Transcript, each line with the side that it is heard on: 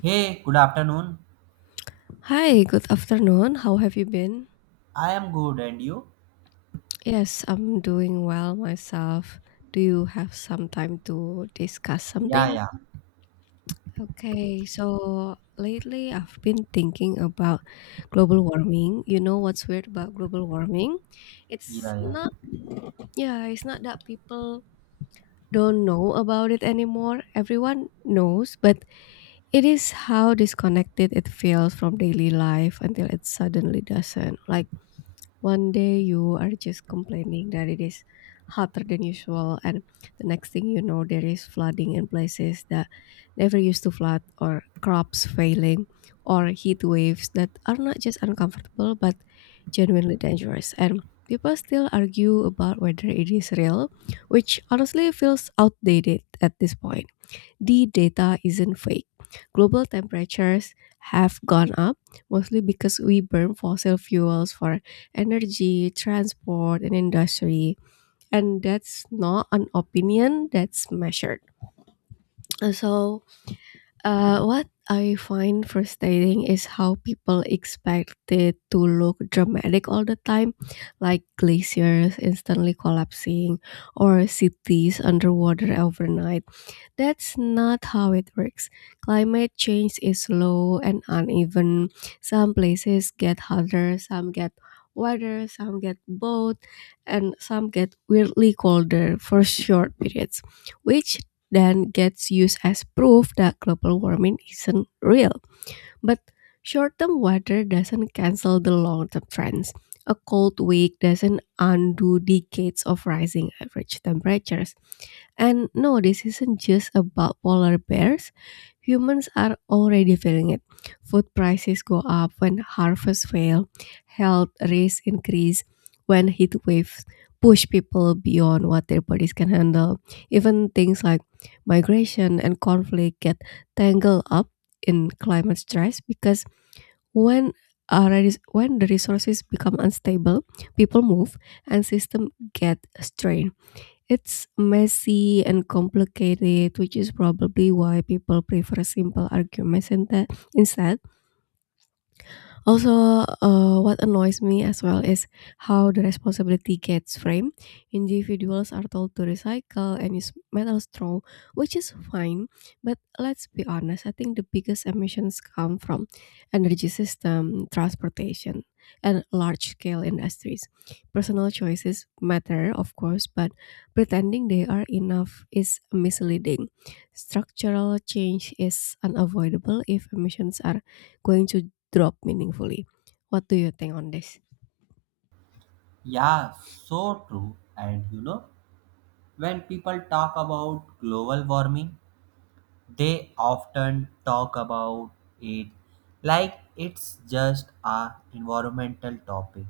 right: Hey, good afternoon.
left: Hi, good afternoon. How have you been?
right: I am good, and you?
left: Yes, I'm doing well myself. Do you have some time to discuss
right: Yeah,
left: something?
right: yeah,
left: Okay, so lately I've been thinking about global warming. You know what's weird about global warming?
right: yeah,
left: It's
right: yeah.
left: not, yeah, it's not that people don't know about it anymore. Everyone knows, but it is how disconnected it feels from daily life until it suddenly doesn't. Like, one day you are just complaining that it is hotter than usual, and the next thing you know, there is flooding in places that never used to flood, or crops failing, or heat waves that are not just uncomfortable but genuinely dangerous. And people still argue about whether it is real, which honestly feels outdated at this point. The data isn't fake. Global temperatures have gone up mostly because we burn fossil fuels for energy, transport, and industry. And that's not an opinion, that's measured. So, what I find frustrating is how people expect it to look dramatic all the time, like glaciers instantly collapsing or cities underwater overnight. That's not how it works. Climate change is slow and uneven. Some places get hotter, some get wetter, some get both, and some get weirdly colder for short periods, which then gets used as proof that global warming isn't real. But short term weather doesn't cancel the long term trends. A cold week doesn't undo decades of rising average temperatures. And no, this isn't just about polar bears. Humans are already feeling it. Food prices go up when harvests fail, health risks increase when heat waves push people beyond what their bodies can handle. Even things like migration and conflict get tangled up in climate stress because when uh, when the resources become unstable, people move and system get strained. It's messy and complicated, which is probably why people prefer simple arguments and that instead. Also, what annoys me as well is how the responsibility gets framed. Individuals are told to recycle and use metal straw, which is fine. But let's be honest, I think the biggest emissions come from energy system, transportation, and large scale industries. Personal choices matter, of course, but pretending they are enough is misleading. Structural change is unavoidable if emissions are going to drop meaningfully. What do you think on this?
right: Yeah, so true. And you know, when people talk about global warming, they often talk about it like it's just a environmental topic,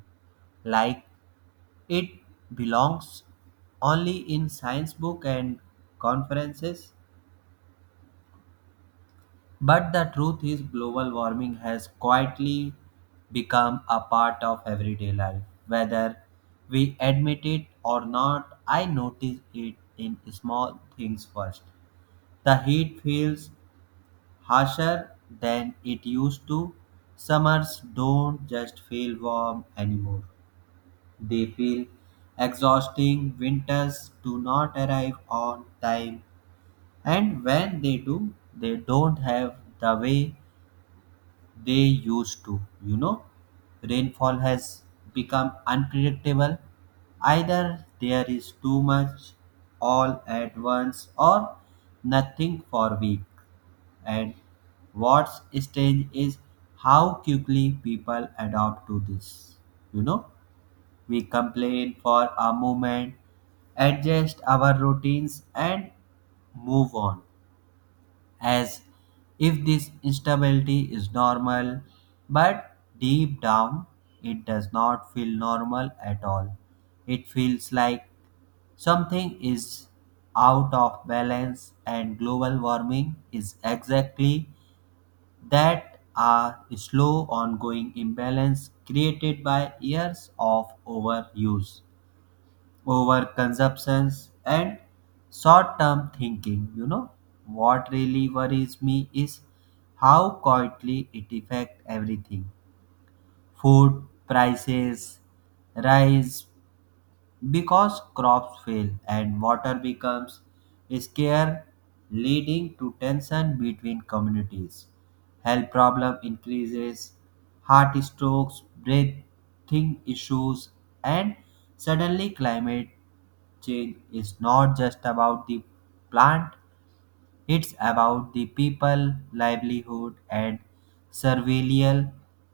right: like it belongs only in science book and conferences. But the truth is, global warming has quietly become a part of everyday life. Whether we admit it or not, I notice it in small things first. The heat feels harsher than it used to. Summers don't just feel warm anymore, they feel exhausting. Winters do not arrive on time, and when they do, they don't have the way they used to. you know Rainfall has become unpredictable. Either there is too much all at once, or nothing for week. And what's strange is how quickly people adapt to this. you know we complain for a moment, adjust our routines, and move on as if this instability is normal, but deep down it does not feel normal at all. It feels like something is out of balance, and global warming is exactly that, a slow ongoing imbalance created by years of overuse, overconsumptions, and short-term thinking. You know, what really worries me is how quietly it affects everything. Food prices rise because crops fail and water becomes scarce, leading to tension between communities. Health problem increases, heart strokes, breathing issues, and suddenly climate change is not just about the plant, it's about the people, livelihood, and survival.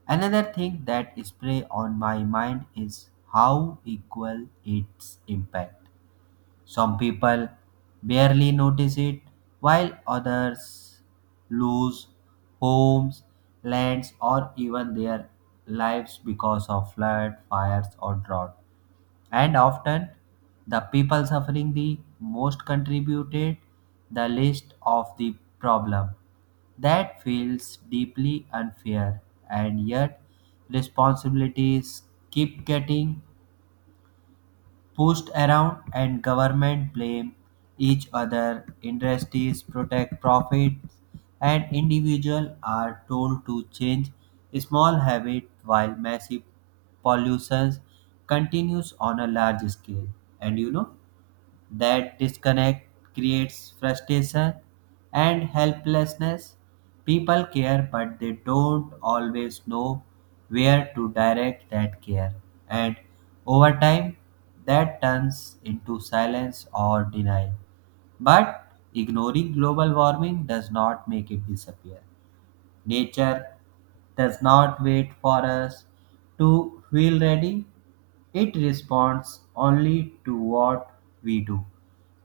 right: Another thing that spray on my mind is how equal its impact. Some people barely notice it, while others lose homes, lands, or even their lives because of flood, fires, or drought. And often the people suffering the most contributed the least of the problem. That feels deeply unfair, and yet responsibilities keep getting pushed around, and government blame each other, industries protect profits, and individuals are told to change small habits while massive pollution continues on a large scale. And you know, that disconnect creates frustration and helplessness. People care, but they don't always know where to direct that care. And over time, that turns into silence or denial. But ignoring global warming does not make it disappear. Nature does not wait for us to feel ready, it responds only to what we do.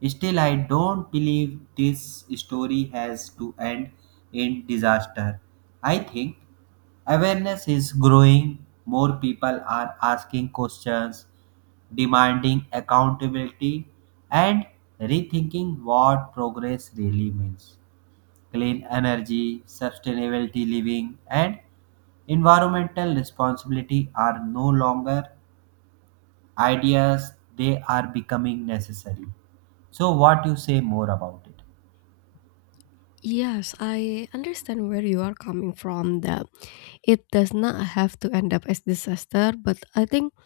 right: Still, I don't believe this story has to end in disaster. I think awareness is growing, more people are asking questions, demanding accountability, and rethinking what progress really means. Clean energy, sustainability living, and environmental responsibility are no longer ideas, they are becoming necessary. So, what you say more about it?
left: Yes, I understand where you are coming from that it does not have to end up as disaster, but I think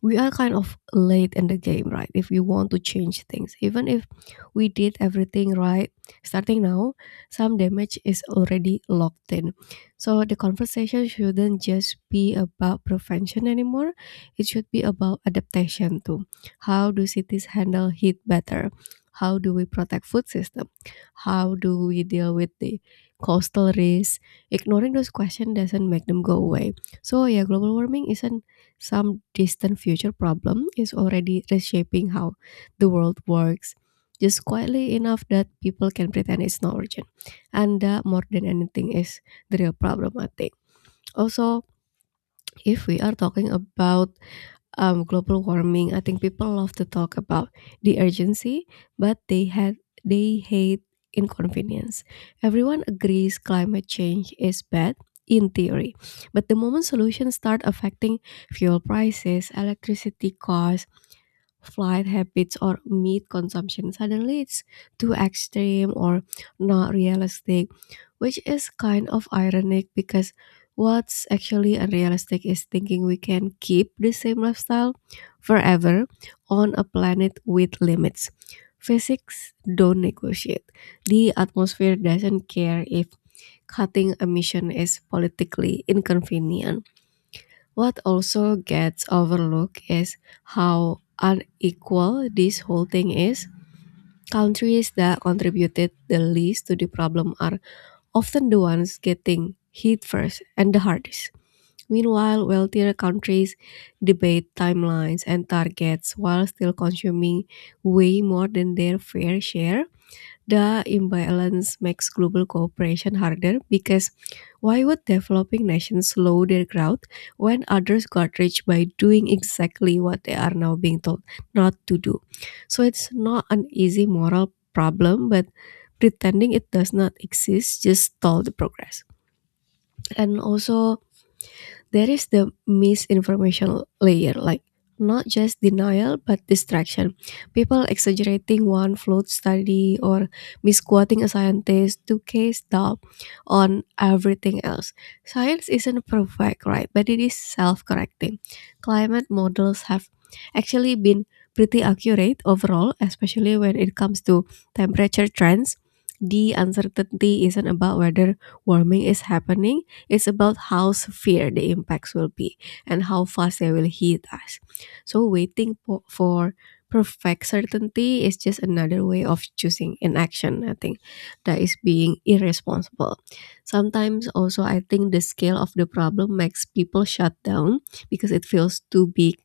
left: we are kind of late in the game, right? If we want to change things, even if we did everything right, starting now, some damage is already locked in. So the conversation shouldn't just be about prevention anymore. It should be about adaptation too. How do cities handle heat better? How do we protect food system? How do we deal with the coastal risk? Ignoring those questions doesn't make them go away. So yeah, global warming isn't some distant future problem is already reshaping how the world works, just quietly enough that people can pretend it's not urgent. And that, more than anything, is the real problem, I think. Also, if we are talking about global warming. I think people love to talk about the urgency, but they hate inconvenience. Everyone agrees climate change is bad in theory, but the moment solutions start affecting fuel prices, electricity costs, flight habits, or meat consumption, suddenly it's too extreme or not realistic, which is kind of ironic because what's actually unrealistic is thinking we can keep the same lifestyle forever on a planet with limits. Physics don't negotiate. The atmosphere doesn't care if cutting emission is politically inconvenient. What also gets overlooked is how unequal this whole thing is. Countries that contributed the least to the problem are often the ones getting hit first and the hardest. Meanwhile, wealthier countries debate timelines and targets while still consuming way more than their fair share. The imbalance makes global cooperation harder because why would developing nations slow their growth when others got rich by doing exactly what they are now being told not to do? So it's not an easy moral problem, but pretending it does not exist just stall the progress. And also there is the misinformation layer, like not just denial but distraction. People exaggerating one flawed study or misquoting a scientist to cast doubt on everything else. Science isn't perfect, right? But it is self-correcting. Climate models have actually been pretty accurate overall, especially when it comes to temperature trends. The uncertainty isn't about whether warming is happening. It's about how severe the impacts will be and how fast they will hit us. So waiting for perfect certainty is just another way of choosing inaction, I think, that is being irresponsible. Sometimes also I think the scale of the problem makes people shut down because it feels too big,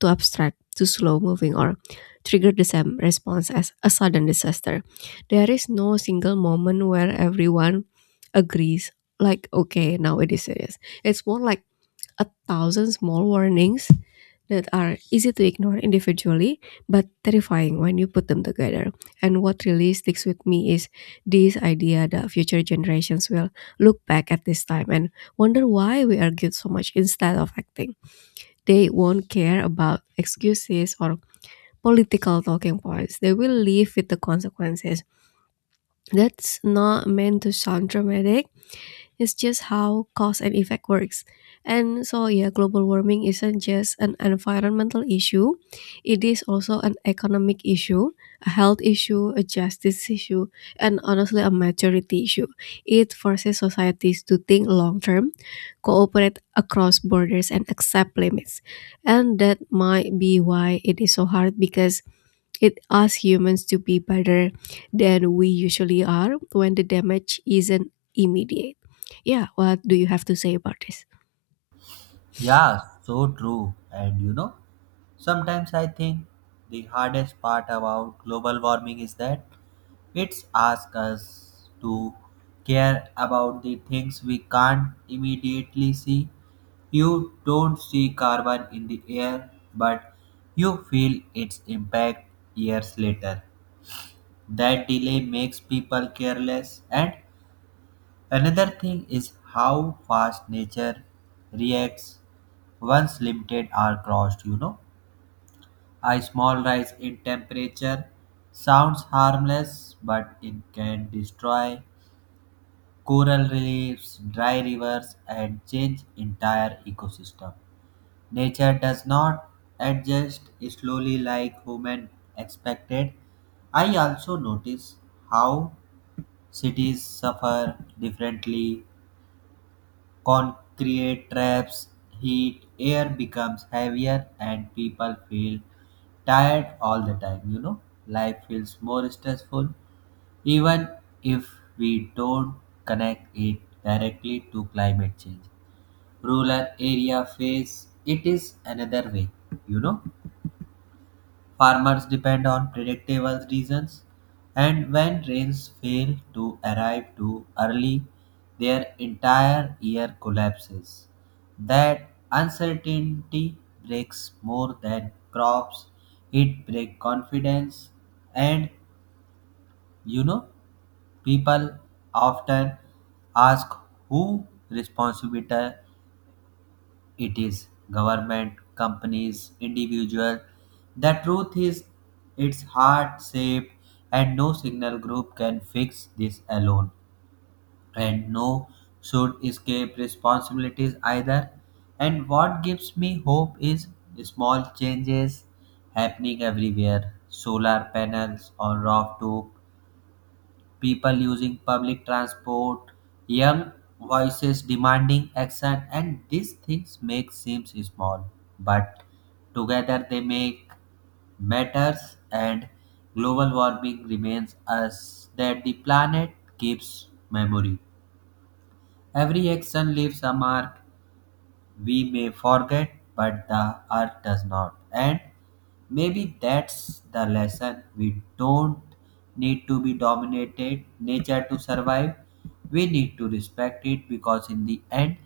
left: too abstract, too slow moving or trigger the same response as a sudden disaster. There is no single moment where everyone agrees like okay now it is serious. It's more like a thousand small warnings that are easy to ignore individually but terrifying when you put them together. And what really sticks with me is this idea that future generations will look back at this time and wonder why we argued so much instead of acting. They won't care about excuses or political talking points, they will live with the consequences. That's not meant to sound dramatic, it's just how cause and effect works. And so, yeah, global warming isn't just an environmental issue, it is also an economic issue, a health issue, a justice issue, and honestly, a maturity issue. It forces societies to think long term, cooperate across borders, and accept limits. And that might be why it is so hard because it asks humans to be better than we usually are when the damage isn't immediate. Yeah, what do you have to say about this?
right: Yeah, so true. And you know, sometimes I think the hardest part about global warming is that it's asks us to care about the things we can't immediately see. You don't see carbon in the air, but you feel its impact years later. That delay makes people careless. And another thing is how fast nature reacts once limited are crossed, you know. A small rise in temperature sounds harmless, but it can destroy coral reefs, dry rivers, and change entire ecosystem. Nature does not adjust slowly like human expected. I also notice how cities suffer differently. Concrete traps, heat, air becomes heavier, and people feel tired all the time. You know, life feels more stressful even if we don't connect it directly to climate change. Rural area face it is another way, you know. Farmers depend on predictable reasons, and when rains fail to arrive too early, their entire year collapses. That uncertainty breaks more than crops, it breaks confidence, and you know people often ask who responsibility it is, government, companies, individuals. The truth is, it's hard shaped, and no single group can fix this alone. And no should escape responsibilities either. And what gives me hope is small changes happening everywhere, solar panels on rooftop, people using public transport, young voices demanding action, and these things make seems small, but together they make matters. And global warming remains us that the planet keeps memory. Every action leaves a mark, we may forget, but the earth does not. And maybe that's the lesson. We don't need to be dominated nature to survive. We need to respect it because, in the end,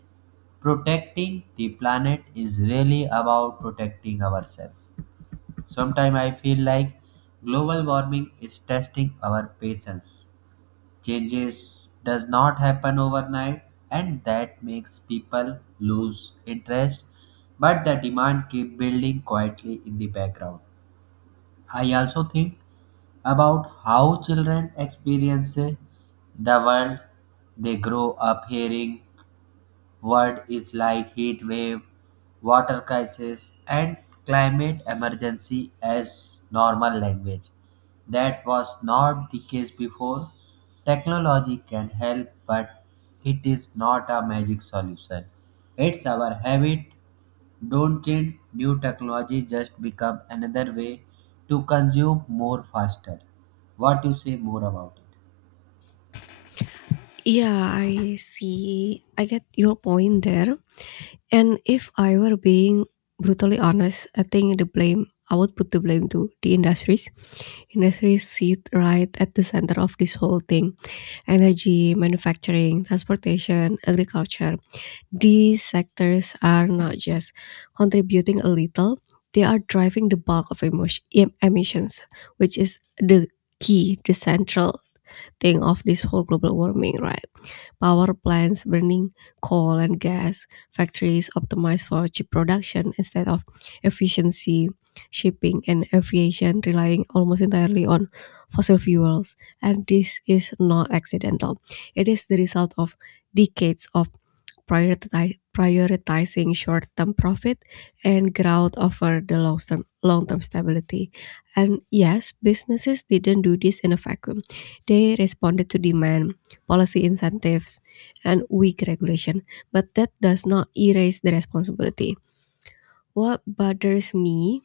right: protecting the planet is really about protecting ourselves. Sometimes I feel like global warming is testing our patience, changes does not happen overnight, and that makes people lose interest, but the demand keep building quietly in the background. I also think about how children experience the world. They grow up hearing world is like heat wave, water crisis, and climate emergency as normal language. That was not the case before. Technology can help, but it is not a magic solution. It's our habit. Don't change new technology, just become another way to consume more faster. What you say more about it?
left: Yeah, I see. I get your point there. And if I were being brutally honest, I think the blame, I would put the blame to the industries. Industries sit right at the center of this whole thing energy, manufacturing, transportation, agriculture. These sectors are not just contributing a little, they are driving the bulk of emissions, which is the key, the central thing of this whole global warming, right? Power plants burning coal and gas, factories optimized for cheap production instead of efficiency, shipping and aviation relying almost entirely on fossil fuels. And this is not accidental. It is the result of decades of prioritizing short-term profit and growth over the long-term stability. And yes, businesses didn't do this in a vacuum. They responded to demand, policy incentives, and weak regulation, but that does not erase the responsibility. What bothers me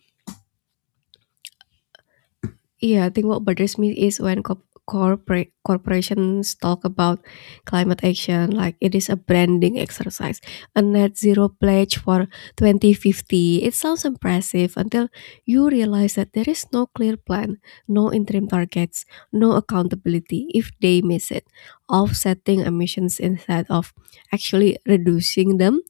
left: Yeah, I think what bothers me is when co- corporate corporations talk about climate action like it is a branding exercise, a net zero pledge for 2050. It sounds impressive until you realize that there is no clear plan, no interim targets, no accountability if they miss it, offsetting emissions instead of actually reducing them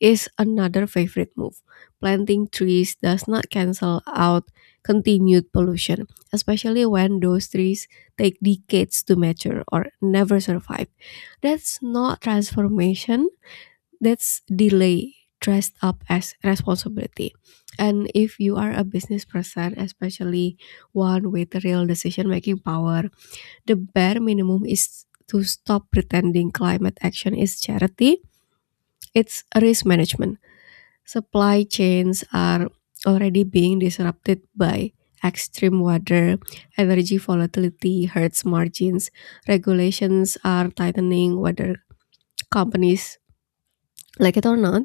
left: is another favorite move. Planting trees does not cancel out continued pollution, especially when those trees take decades to mature or never survive. That's not transformation, that's delay dressed up as responsibility. And if you are a business person, especially one with real decision making power, the bare minimum is to stop pretending climate action is charity, it's risk management. Supply chains are already being disrupted by extreme weather, energy volatility hurts margins, regulations are tightening whether companies like it or not,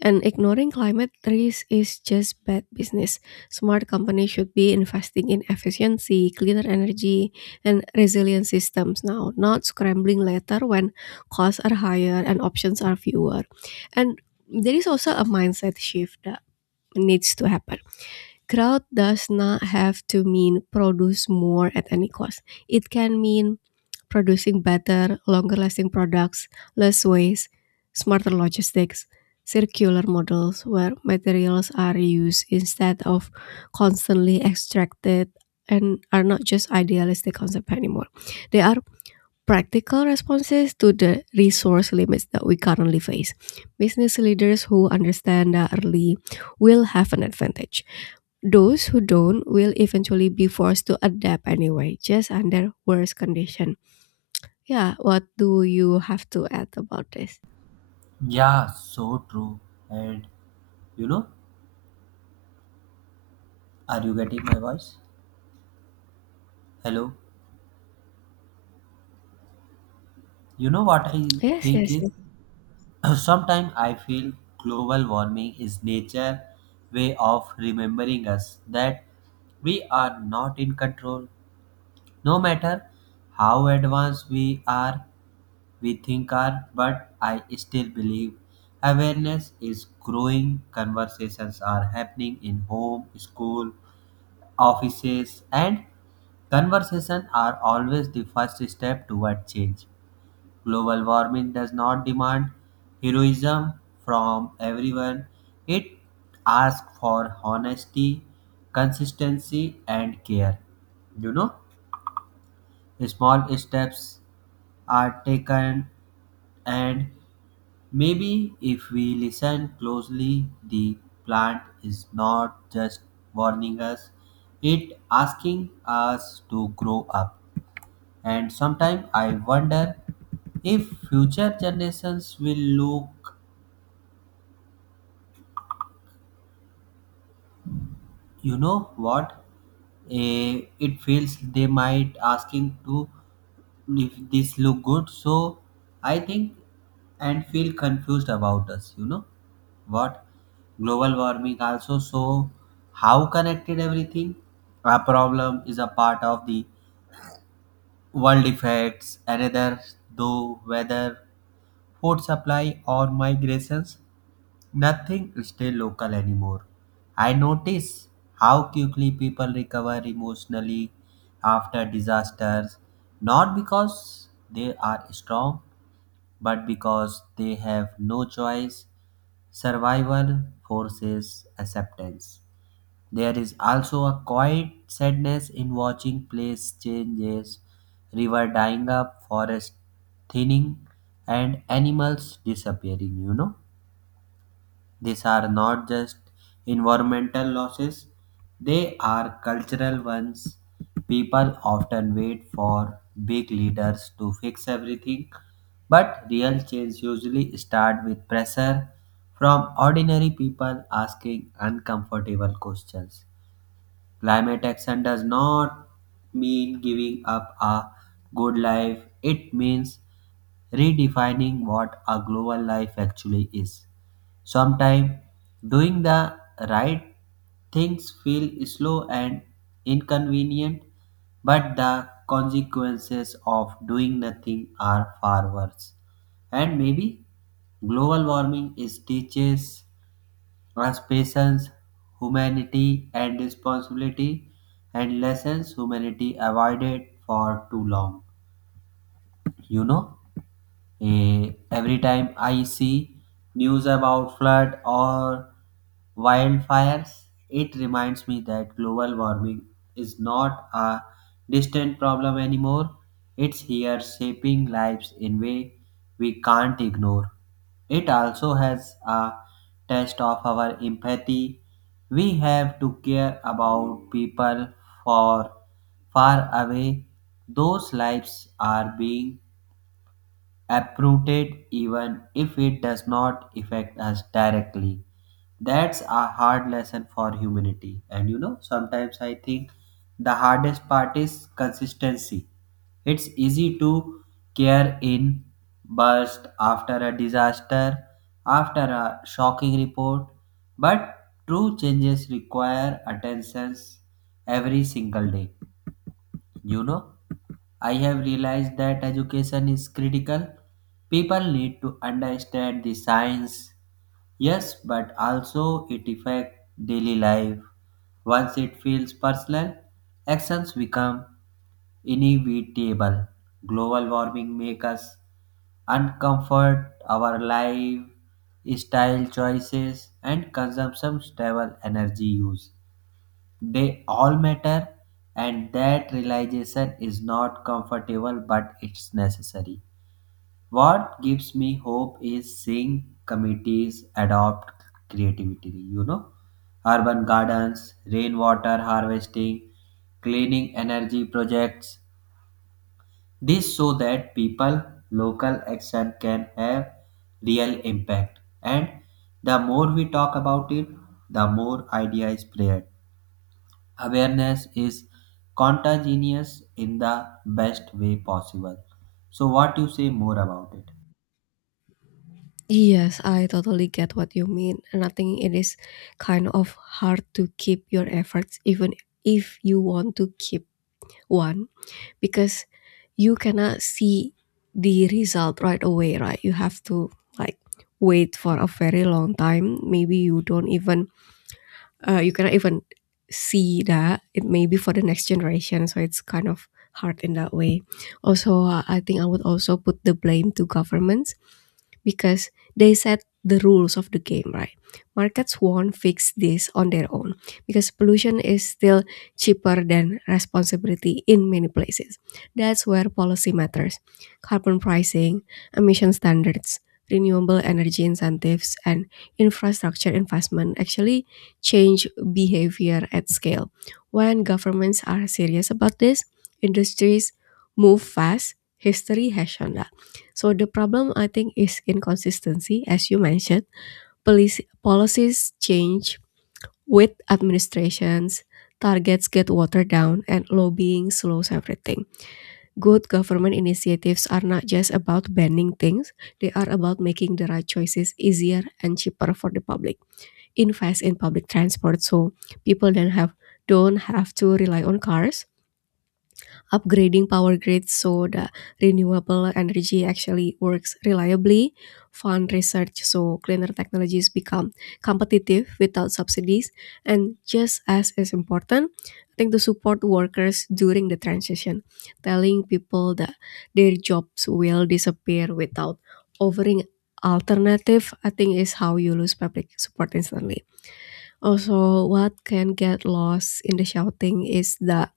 left: and ignoring climate risk is just bad business. Smart companies should be investing in efficiency, cleaner energy, and resilient systems now, not scrambling later when costs are higher and options are fewer. And there is also a mindset shift needs to happen. Growth does not have to mean produce more at any cost. It can mean producing better, longer lasting products, less waste, smarter logistics, circular models where materials are reused instead of constantly extracted and are not just idealistic concept anymore. They are practical responses to the resource limits that we currently face. Business leaders who understand that early will have an advantage. Those who don't will eventually be forced to adapt anyway, just under worse condition. Yeah, what do you have to add about this?
right: Yeah, so true. And you know, are you getting my voice? Hello. You know what I
left: Yes,
right: think
left: yes,
right: is
left: yes.
right: sometimes I feel global warming is nature way of remembering us that we are not in control. No matter how advanced we are, we think are, but I still believe awareness is growing. Conversations are happening in home, school, offices, and conversation are always the first step toward change. Global warming does not demand heroism from everyone. It asks for honesty, consistency, and care. You know, small steps are taken, and maybe if we listen closely, the plant is not just warning us, it asking us to grow up. And sometimes I wonder if future generations will look, you know what? It feels they might asking to if this look good. So I think and feel confused about us, you know what? Global warming also so how connected everything. A problem is a part of the world effects, another though whether food supply or migrations. Nothing stay local anymore. I notice how quickly people recover emotionally after disasters, not because they are strong, but because they have no choice. Survival forces acceptance. There is also a quiet sadness in watching place changes, river dying up, forest thinning, and animals disappearing, you know. These are not just environmental losses, they are cultural ones. People often wait for big leaders to fix everything, but real change usually starts with pressure from ordinary people asking uncomfortable questions. Climate action does not mean giving up a good life, it means redefining what a global life actually is. Sometimes doing the right things feel slow and inconvenient, but the consequences of doing nothing are far worse. And maybe global warming is teaches us patience, humanity, and responsibility, and lessons humanity avoided for too long. You know. Every time I see news about flood or wildfires, it reminds me that global warming is not a distant problem anymore. It's here shaping lives in way we can't ignore. It also has a test of our empathy. We have to care about people for far away. Those lives are being uprooted even if it does not affect us directly. That's a hard lesson for humanity. And you know, sometimes I think the hardest part is consistency. It's easy to care in burst after a disaster, after a shocking report, but true changes require attention every single day. You know, I have realized that education is critical. People need to understand the science, yes, but also it affects daily life. Once it feels personal, actions become inevitable. Global warming makes us uncomfort, our life, style choices, and consumption stable energy use. They all matter, and that realization is not comfortable, but it's necessary. What gives me hope is seeing committees adopt creativity, you know, urban gardens, rainwater harvesting, cleaning energy projects. This so that people local action can have real impact. And the more we talk about it, the more ideas spread. Awareness is contagious in the best way possible. So what you say more about it?
left: Yes, I totally get what you mean. And I think it is kind of hard to keep your efforts even if you want to keep one because you cannot see the result right away, right? You have to like wait for a very long time. Maybe you don't even you cannot even see that it may be for the next generation, so it's kind of hard in that way. Also, I think I would also put the blame to governments, because they set the rules of the game, right? Markets won't fix this on their own, because pollution is still cheaper than responsibility in many places. That's where policy matters. Carbon pricing, emission standards, renewable energy incentives, and infrastructure investment actually change behavior at scale. When governments are serious about this, industries move fast. History has shown that. So the problem, I think, is inconsistency, as you mentioned. Policies change with administrations, targets get watered down, and lobbying slows everything. Good government initiatives are not just about banning things, they are about making the right choices easier and cheaper for the public. Invest in public transport so people don't have to rely on cars, upgrading power grids so that renewable energy actually works reliably, fund research so cleaner technologies become competitive without subsidies. And just as is important, I think, to support workers during the transition. Telling people that their jobs will disappear without offering alternative, I think, is how you lose public support instantly. Also, what can get lost in the shouting is that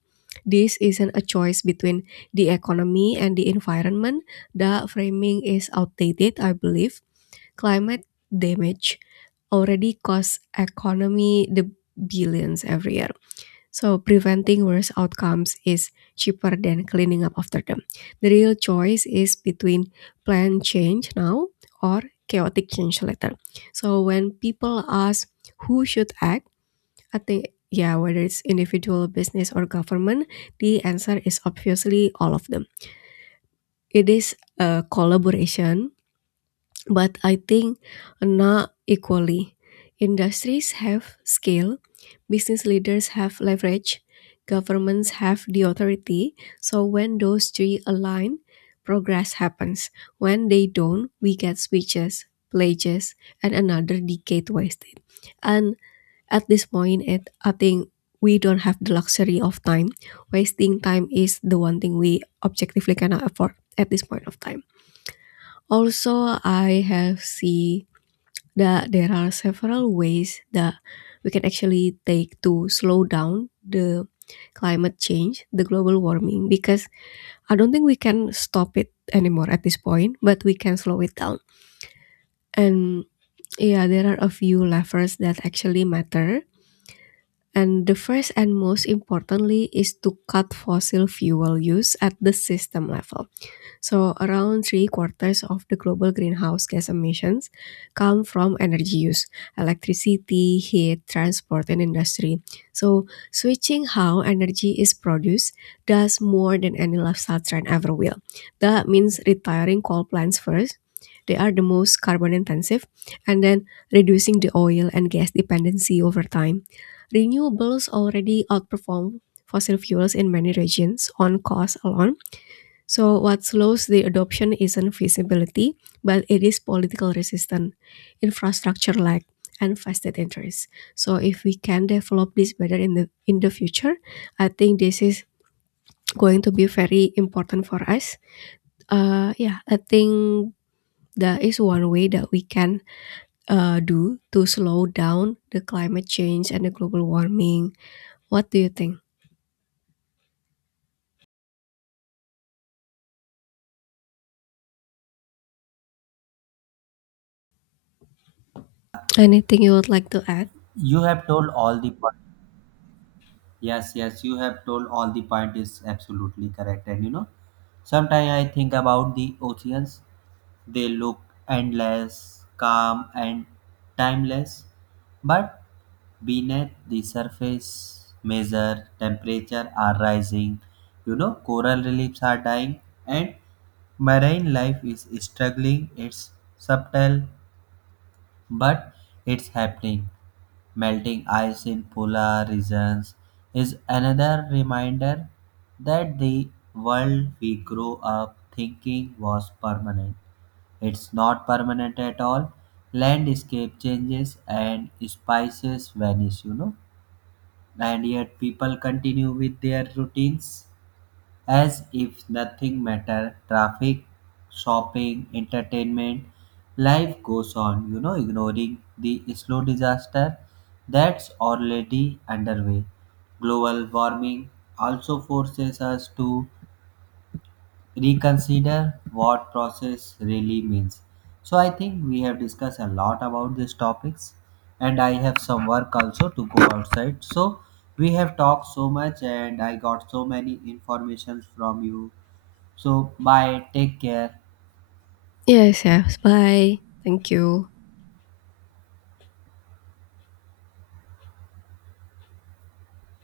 left: this isn't a choice between the economy and the environment. The framing is outdated, I believe. Climate damage already costs economy the billions every year. So preventing worse outcomes is cheaper than cleaning up after them. The real choice is between planned change now or chaotic change later. So when people ask who should act, I think, yeah, whether it's individual, business, or government, the answer is obviously all of them. It is a collaboration, but I think not equally. Industries have scale, business leaders have leverage, governments have the authority. So when those three align, progress happens. When they don't, we get switches, pledges, and another decade wasted. And At this point, I think we don't have the luxury of time. Wasting time is the one thing we objectively cannot afford at this point of time. Also, I have seen that there are several ways that we can actually take to slow down the climate change, the global warming, because I don't think we can stop it anymore at this point, but we can slow it down. And yeah, there are a few levers that actually matter. And the first and most importantly is to cut fossil fuel use at the system level. So, around three-quarters of the global greenhouse gas emissions come from energy use: electricity, heat, transport, and industry. So, switching how energy is produced does more than any lifestyle trend ever will. That means retiring coal plants first. They are the most carbon intensive, and then reducing the oil and gas dependency over time. Renewables already outperform fossil fuels in many regions on cost alone, so what slows the adoption isn't feasibility, but it is political resistance, infrastructure lack, and vested interest. So, if we can develop this better in the future, I think this is going to be very important for us. Yeah, I think that is one way that we can do to slow down the climate change and the global warming. What do you think? Anything you would like to add?
right: You have told all the point. Yes, you have told all the point is absolutely correct. And you know, sometimes I think about the oceans. They look endless, calm, and timeless, but beneath the surface measure temperature are rising. You know, coral reliefs are dying, and marine life is struggling. It's subtle, but it's happening. Melting ice in polar regions is another reminder that the world we grew up thinking was permanent. It's not permanent at all. Landscape changes and spices vanish, you know, and yet people continue with their routines. As if nothing matter, traffic, shopping, entertainment, life goes on, you know, ignoring the slow disaster that's already underway. Global warming also forces us to reconsider what process really means. So I think we have discussed a lot about these topics, and I have some work also to go outside. So we have talked so much and I got so many informations from you. So, bye, take care.
left: Yes, yes. Bye. Thank you.